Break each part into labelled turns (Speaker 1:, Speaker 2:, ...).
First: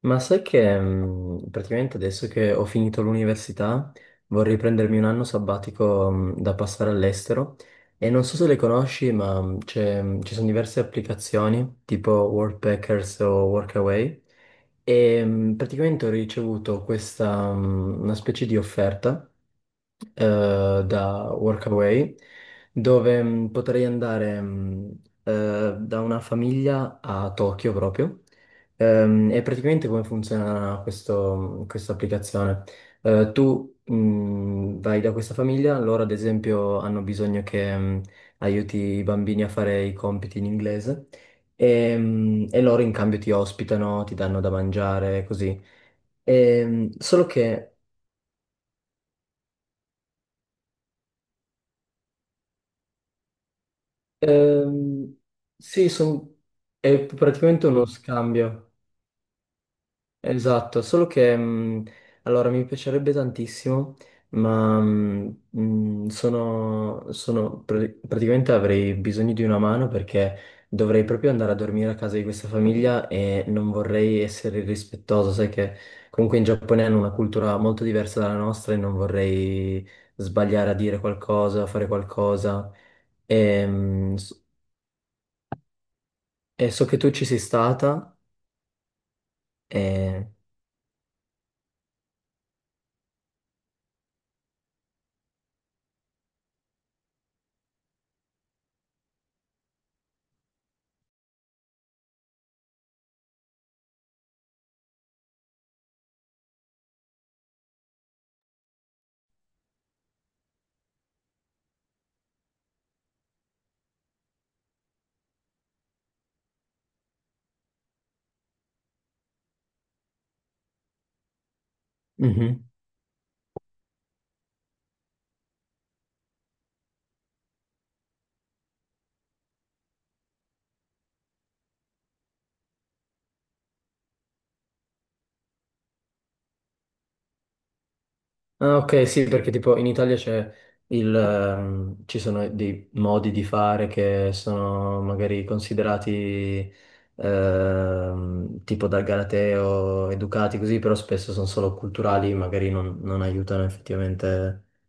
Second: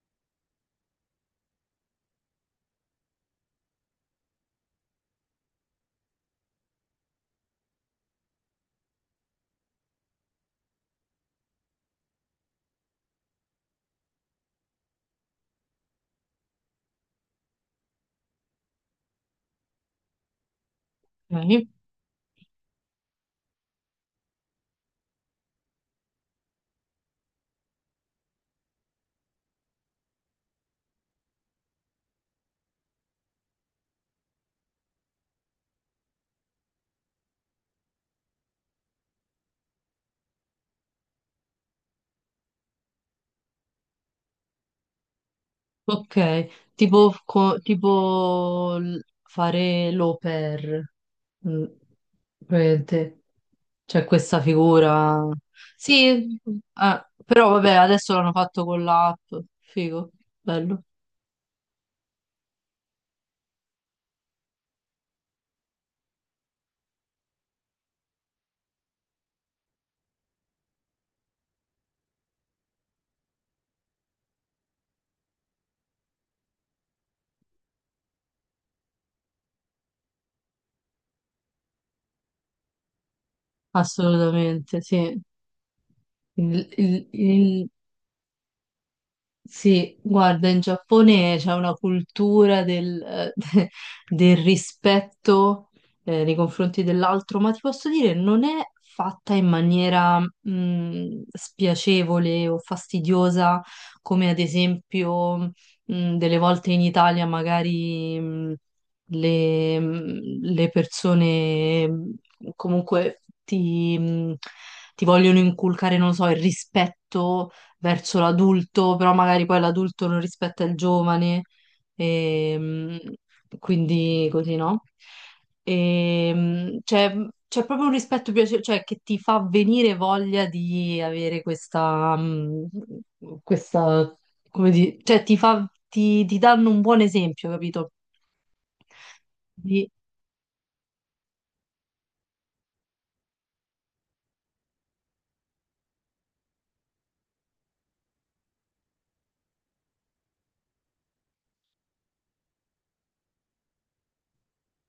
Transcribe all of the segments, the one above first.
Speaker 1: Ma sai che praticamente adesso che ho finito l'università vorrei prendermi un anno sabbatico da passare all'estero e non so se le conosci, ma ci sono diverse applicazioni tipo Workpackers o Workaway e praticamente ho ricevuto questa una specie di offerta da
Speaker 2: Ok,
Speaker 1: Workaway, dove potrei andare da una famiglia a Tokyo proprio. E praticamente come funziona questa applicazione? Tu vai da questa famiglia, loro ad esempio hanno bisogno che aiuti i bambini a fare i compiti in inglese. E loro in cambio ti ospitano, ti danno da mangiare, così.
Speaker 2: ok. Tipo,
Speaker 1: Solo che
Speaker 2: tipo fare l'au pair, mm, praticamente. C'è questa
Speaker 1: Ehm,
Speaker 2: figura.
Speaker 1: sì,
Speaker 2: Sì,
Speaker 1: è
Speaker 2: però
Speaker 1: praticamente
Speaker 2: vabbè,
Speaker 1: uno
Speaker 2: adesso l'hanno fatto
Speaker 1: scambio,
Speaker 2: con l'app. Figo, bello.
Speaker 1: esatto, solo che allora mi piacerebbe tantissimo, ma praticamente avrei bisogno di una mano perché dovrei proprio andare a dormire a casa di questa famiglia e non vorrei essere irrispettoso, sai che comunque in Giappone hanno una cultura molto diversa dalla nostra e non vorrei sbagliare a dire qualcosa, a fare qualcosa. Ehm,
Speaker 2: Assolutamente, sì.
Speaker 1: E
Speaker 2: Il,
Speaker 1: so che
Speaker 2: il-
Speaker 1: tu ci sei
Speaker 2: il-
Speaker 1: stata
Speaker 2: Sì,
Speaker 1: e...
Speaker 2: guarda, in Giappone c'è una cultura del, del rispetto, nei confronti dell'altro, ma ti posso dire, non è fatta in maniera, spiacevole o fastidiosa, come ad esempio, delle volte in Italia magari, le, mh, le persone comunque ti vogliono inculcare, non lo so, il rispetto verso l'adulto, però magari poi l'adulto non rispetta il giovane,
Speaker 1: Mhm.
Speaker 2: ehm, quindi così, no? Ehm, c'è c'è proprio un rispetto cioè, che ti fa venire voglia di avere questa, questa, come dire, cioè ti fa, ti danno un buon esempio, capito?
Speaker 1: Ah, ok, sì, perché tipo in
Speaker 2: Di-
Speaker 1: Italia c'è ci sono dei modi di fare che sono magari considerati tipo dal Galateo, educati così, però spesso sono solo culturali, magari non aiutano effettivamente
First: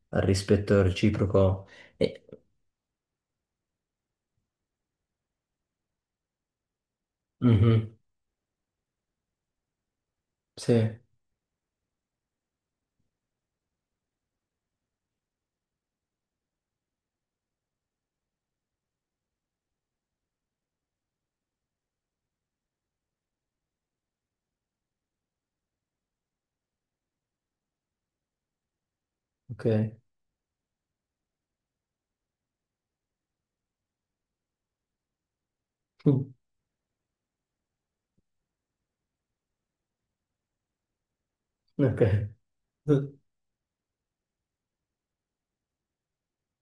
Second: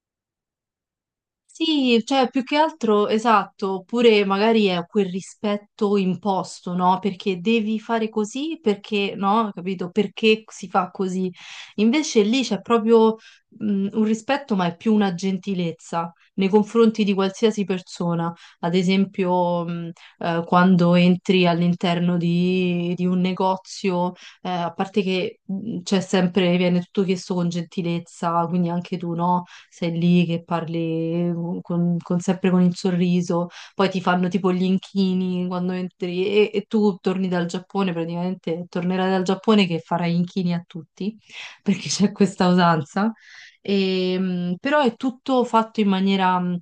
Speaker 1: al rispetto reciproco.
Speaker 2: Sì,
Speaker 1: E...
Speaker 2: cioè più che altro, esatto, oppure magari è quel rispetto imposto, no? Perché devi
Speaker 1: Mhm.
Speaker 2: fare così, perché no, capito? Perché si
Speaker 1: Sì,
Speaker 2: fa così. Invece lì c'è proprio un rispetto, ma è più una gentilezza nei confronti di qualsiasi persona. Ad esempio, quando entri all'interno di un negozio, a parte che c'è sempre, viene tutto chiesto con gentilezza, quindi anche tu, no?
Speaker 1: ok.
Speaker 2: Sei lì che parli mm, con, sempre con il sorriso, poi ti fanno tipo gli inchini quando entri
Speaker 1: Mm.
Speaker 2: e tu torni dal Giappone, praticamente tornerai dal Giappone che farai inchini a tutti, perché
Speaker 1: Ok.
Speaker 2: c'è questa usanza. E, però è tutto fatto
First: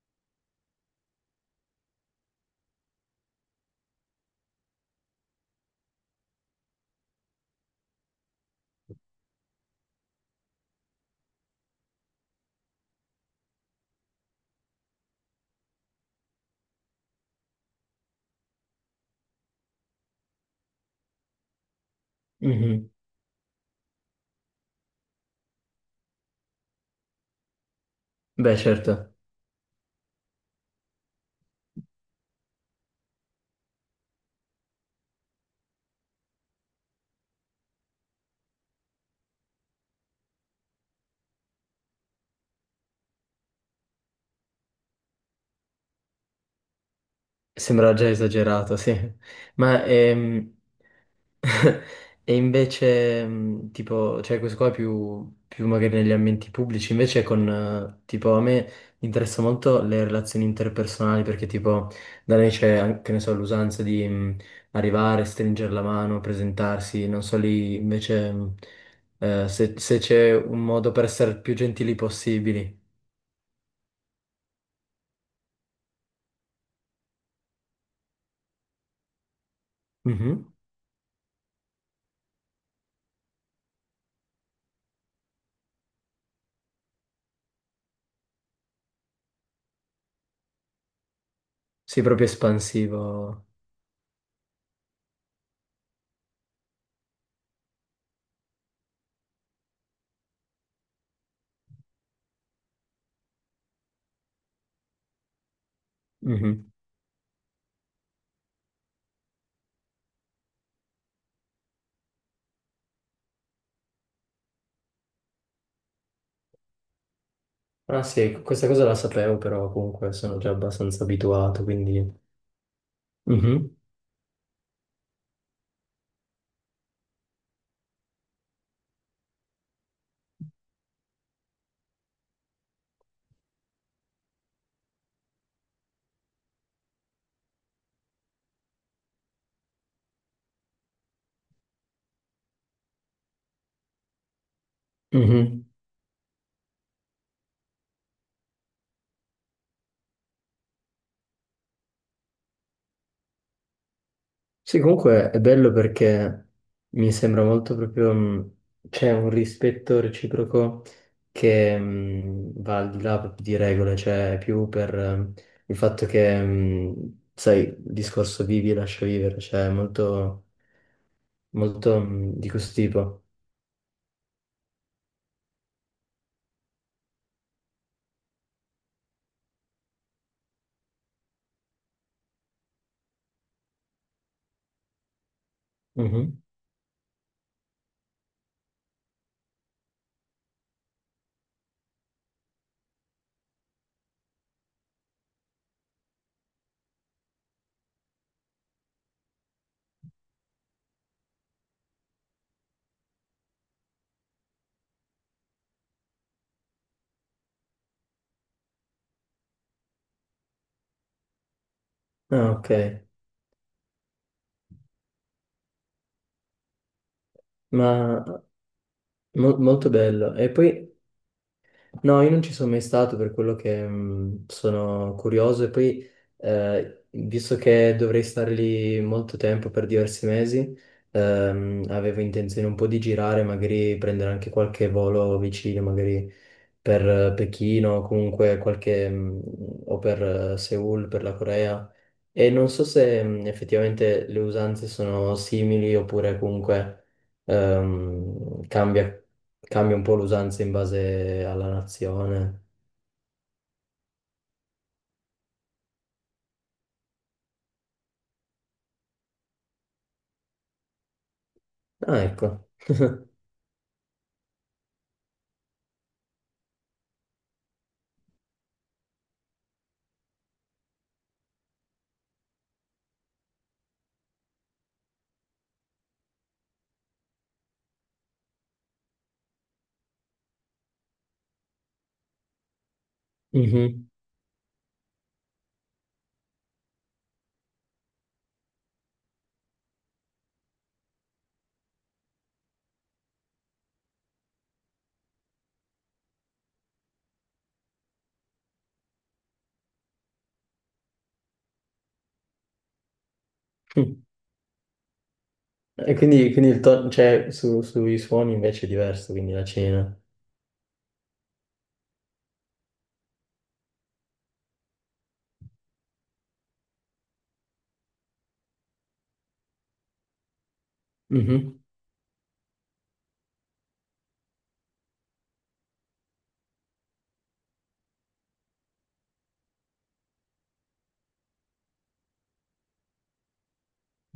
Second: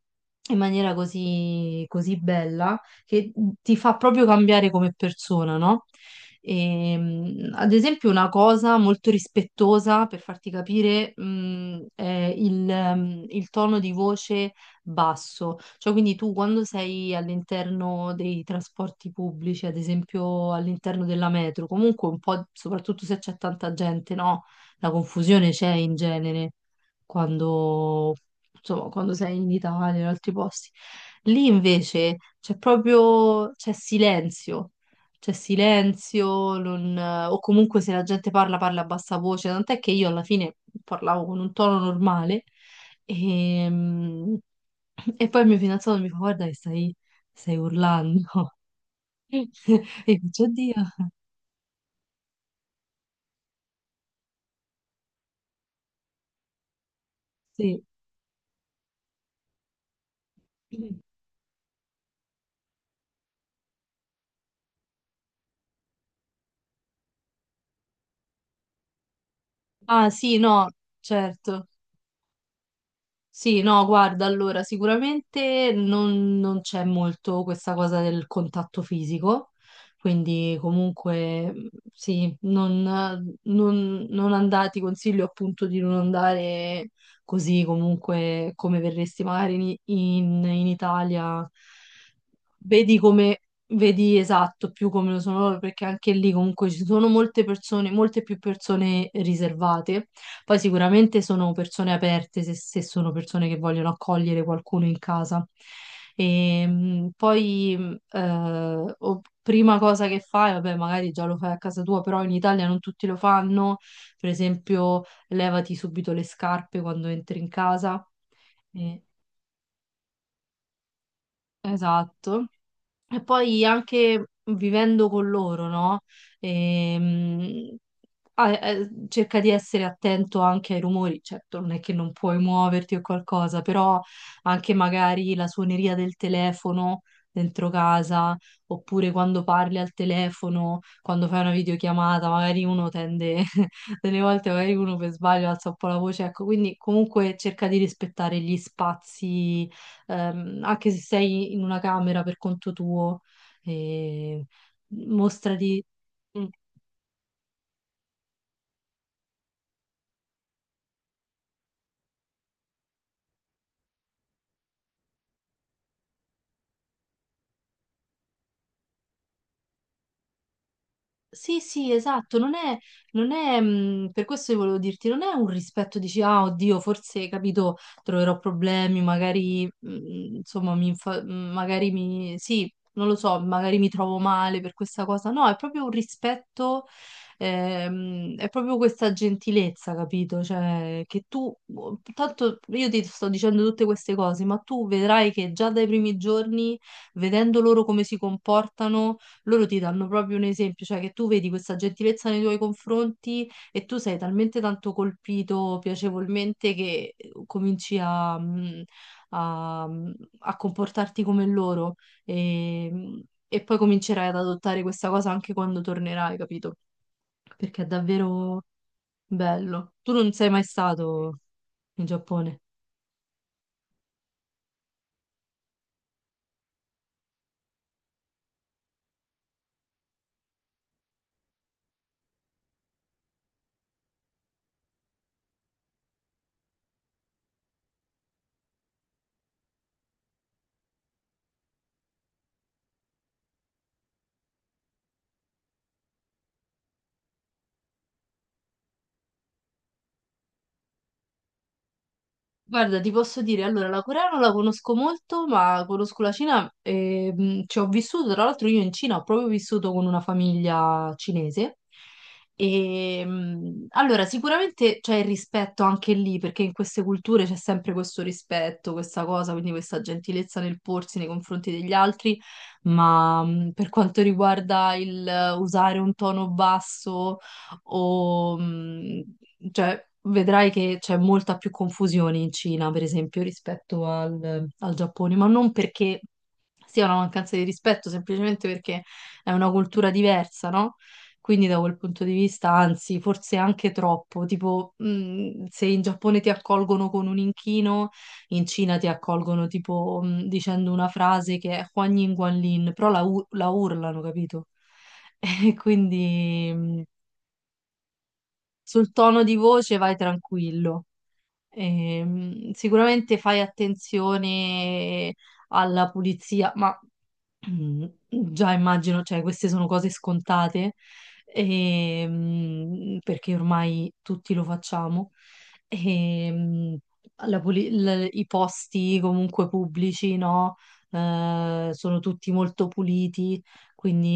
Speaker 2: in maniera così, così bella che ti fa proprio cambiare come persona, no? Ad esempio, una cosa molto rispettosa per farti capire, è il tono di voce basso. Cioè, quindi tu quando sei all'interno dei trasporti pubblici, ad esempio all'interno della metro, comunque un po',
Speaker 1: Mhm.
Speaker 2: soprattutto se c'è tanta gente, no? La confusione c'è in genere quando,
Speaker 1: Beh,
Speaker 2: insomma, quando
Speaker 1: certo.
Speaker 2: sei in Italia, in altri posti. Lì invece c'è proprio, c'è silenzio, non- o comunque se la gente parla, parla a bassa voce, tant'è che io alla fine parlavo con un tono normale e, e poi il mio fidanzato mi fa guarda che stai
Speaker 1: Sembra già
Speaker 2: urlando.
Speaker 1: esagerato, sì. Ma
Speaker 2: E io faccio, oddio,
Speaker 1: e invece, tipo, cioè questo qua è più magari negli ambienti pubblici, invece con,
Speaker 2: sì.
Speaker 1: tipo, a me interessa molto le relazioni interpersonali perché, tipo, da noi c'è, anche, che ne so, l'usanza di arrivare, stringere la mano, presentarsi, non so lì, invece, se
Speaker 2: Ah
Speaker 1: c'è
Speaker 2: sì,
Speaker 1: un
Speaker 2: no,
Speaker 1: modo per essere più
Speaker 2: certo.
Speaker 1: gentili possibili.
Speaker 2: Sì, no, guarda, allora sicuramente non, non c'è molto questa cosa del contatto fisico,
Speaker 1: Mhm.
Speaker 2: quindi comunque sì, non andare, ti consiglio appunto di non andare così comunque come verresti magari in, in Italia,
Speaker 1: Sì, proprio
Speaker 2: vedi come,
Speaker 1: espansivo.
Speaker 2: vedi esatto più come lo sono loro, perché anche lì comunque ci sono molte persone, molte più persone riservate poi sicuramente sono persone aperte se, se sono persone che vogliono accogliere qualcuno in casa. E,
Speaker 1: Mhm.
Speaker 2: poi, prima cosa che fai, vabbè, magari già lo fai a casa tua, però in Italia non tutti lo fanno. Per esempio, levati subito le scarpe quando entri in
Speaker 1: Ah
Speaker 2: casa.
Speaker 1: sì, questa cosa la
Speaker 2: Eh,
Speaker 1: sapevo, però comunque sono già abbastanza abituato, quindi...
Speaker 2: esatto. E poi
Speaker 1: Mhm,
Speaker 2: anche vivendo con loro, no? Ehm, cerca di essere attento anche ai rumori, certo non è che non puoi muoverti o qualcosa, però anche magari la suoneria del telefono dentro casa, oppure quando parli al telefono, quando fai una videochiamata, magari uno tende, delle volte magari uno per sbaglio
Speaker 1: mhm.
Speaker 2: alza un po' la voce, ecco, quindi comunque cerca di rispettare gli spazi anche se sei in una camera per conto tuo, eh,
Speaker 1: Sì, comunque è bello
Speaker 2: mostrati.
Speaker 1: perché mi sembra molto proprio... c'è un rispetto reciproco che va al di là proprio di regole, cioè è più per il fatto che, sai, il discorso vivi e lascia vivere, cioè è
Speaker 2: Sì, sì,
Speaker 1: molto
Speaker 2: esatto,
Speaker 1: di questo tipo.
Speaker 2: non è, per questo io volevo dirti, non è un rispetto, dici, ah, oddio, forse, capito, troverò problemi, magari, insomma, magari mi, sì, non lo so, magari mi trovo male per questa cosa, no, è proprio un
Speaker 1: Mhm.
Speaker 2: rispetto, è proprio questa gentilezza, capito? Cioè, che tu, boh, tanto io ti sto dicendo tutte queste cose, ma tu vedrai che già dai primi giorni, vedendo loro come si comportano, loro ti danno proprio un esempio, cioè che tu vedi questa gentilezza nei tuoi confronti e tu sei talmente tanto colpito piacevolmente che cominci a, a- mm, a comportarti come loro
Speaker 1: Ah, ok,
Speaker 2: e poi comincerai ad adottare questa cosa anche quando tornerai, capito? Perché è
Speaker 1: ma
Speaker 2: davvero
Speaker 1: molto
Speaker 2: bello. Tu non
Speaker 1: bello. E
Speaker 2: sei mai
Speaker 1: poi...
Speaker 2: stato in
Speaker 1: No, io non ci
Speaker 2: Giappone.
Speaker 1: sono mai stato per quello che sono curioso e poi, visto che dovrei stare lì molto tempo per diversi mesi, avevo intenzione un po' di girare, magari prendere anche qualche volo vicino, magari per Pechino o comunque qualche, o per Seoul, per la Corea, e non so se effettivamente le usanze sono simili oppure comunque ehm, cambia, cambia un po' l'usanza in base alla nazione.
Speaker 2: Guarda, ti posso dire, allora la Corea non la conosco molto, ma conosco la Cina e ci ho vissuto, tra l'altro io in Cina ho proprio vissuto con una famiglia cinese.
Speaker 1: Ah, ecco.
Speaker 2: E allora sicuramente c'è il rispetto anche lì, perché in queste culture c'è sempre questo rispetto, questa cosa, quindi questa gentilezza nel porsi nei confronti degli altri, ma per quanto riguarda il usare un tono basso o cioè, vedrai che c'è molta più confusione in Cina, per esempio, rispetto
Speaker 1: Mhm.
Speaker 2: al, al Giappone, ma non perché sia una mancanza di rispetto, semplicemente perché è una cultura diversa, no? Quindi da quel punto di vista, anzi, forse anche troppo, tipo, se in Giappone ti accolgono con un inchino, in Cina ti accolgono tipo dicendo una frase che è Huan Yin Guan Lin, però la, la urlano, capito? E
Speaker 1: E quindi, quindi
Speaker 2: quindi
Speaker 1: cioè, sui suoni invece è
Speaker 2: sul
Speaker 1: diverso,
Speaker 2: tono
Speaker 1: quindi
Speaker 2: di
Speaker 1: la
Speaker 2: voce vai
Speaker 1: Cina.
Speaker 2: tranquillo. Sicuramente fai attenzione alla pulizia, ma mm, già immagino, cioè, queste sono cose scontate, perché ormai tutti lo facciamo. Ehm, i posti comunque pubblici, no? Sono tutti molto puliti,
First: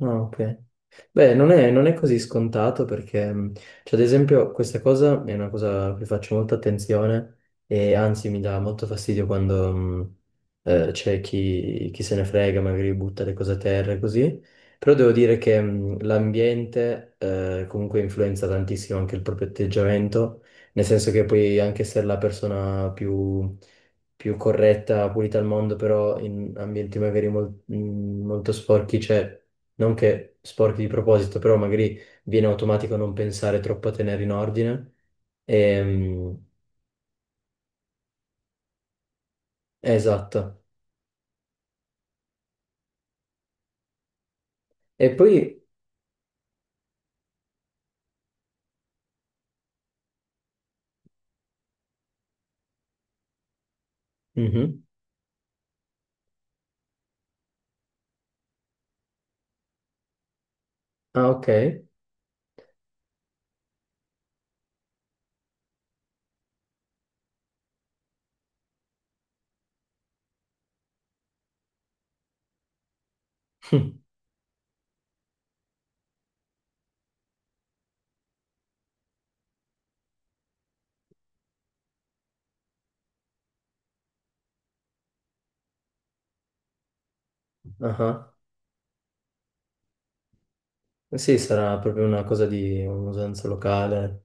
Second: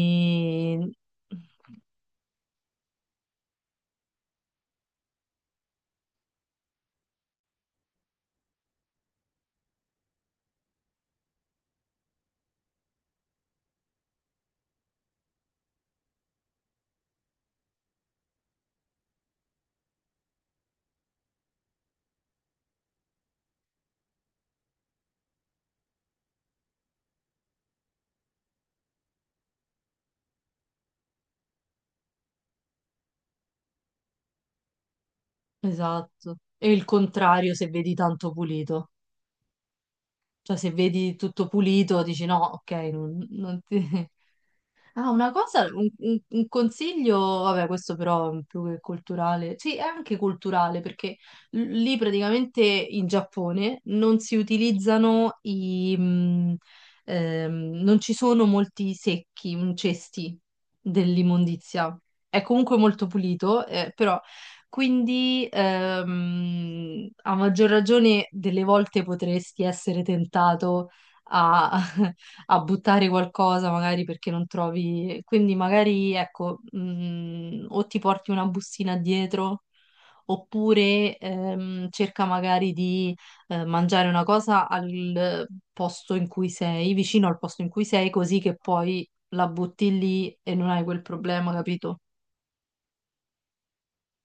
Speaker 1: Ah, ok. Beh, non è così scontato perché, cioè, ad esempio, questa cosa è una cosa a cui faccio molta attenzione e anzi mi dà molto fastidio quando c'è chi se ne frega, magari butta le cose a terra e così. Però devo dire che l'ambiente comunque influenza tantissimo anche il proprio atteggiamento, nel senso che puoi anche essere la più corretta, pulita al mondo, però in ambienti magari molto sporchi c'è non che sporchi di proposito, però magari viene automatico non pensare troppo a tenere in ordine.
Speaker 2: esatto.
Speaker 1: Ehm,
Speaker 2: E il contrario se vedi tanto pulito. Cioè,
Speaker 1: esatto.
Speaker 2: se vedi tutto pulito, dici no, ok, non, non ti...
Speaker 1: E
Speaker 2: Ah, una
Speaker 1: poi...
Speaker 2: cosa, un consiglio, vabbè, questo però è più che culturale, sì, è anche culturale perché lì praticamente in Giappone non si
Speaker 1: mhm.
Speaker 2: utilizzano i, non ci sono molti secchi, mm, cesti
Speaker 1: Ah, ok.
Speaker 2: dell'immondizia. È comunque molto pulito, però quindi a maggior ragione delle volte potresti essere tentato a a buttare qualcosa magari perché non trovi, quindi magari ecco, o ti porti una bustina dietro oppure cerca magari di mangiare una cosa al posto in cui sei, vicino al posto in cui sei,
Speaker 1: Ah,
Speaker 2: così che poi la butti lì e non hai quel
Speaker 1: ah. Sì,
Speaker 2: problema,
Speaker 1: sarà
Speaker 2: capito?
Speaker 1: proprio una cosa di un'usanza locale.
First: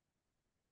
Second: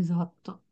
Speaker 2: Esatto.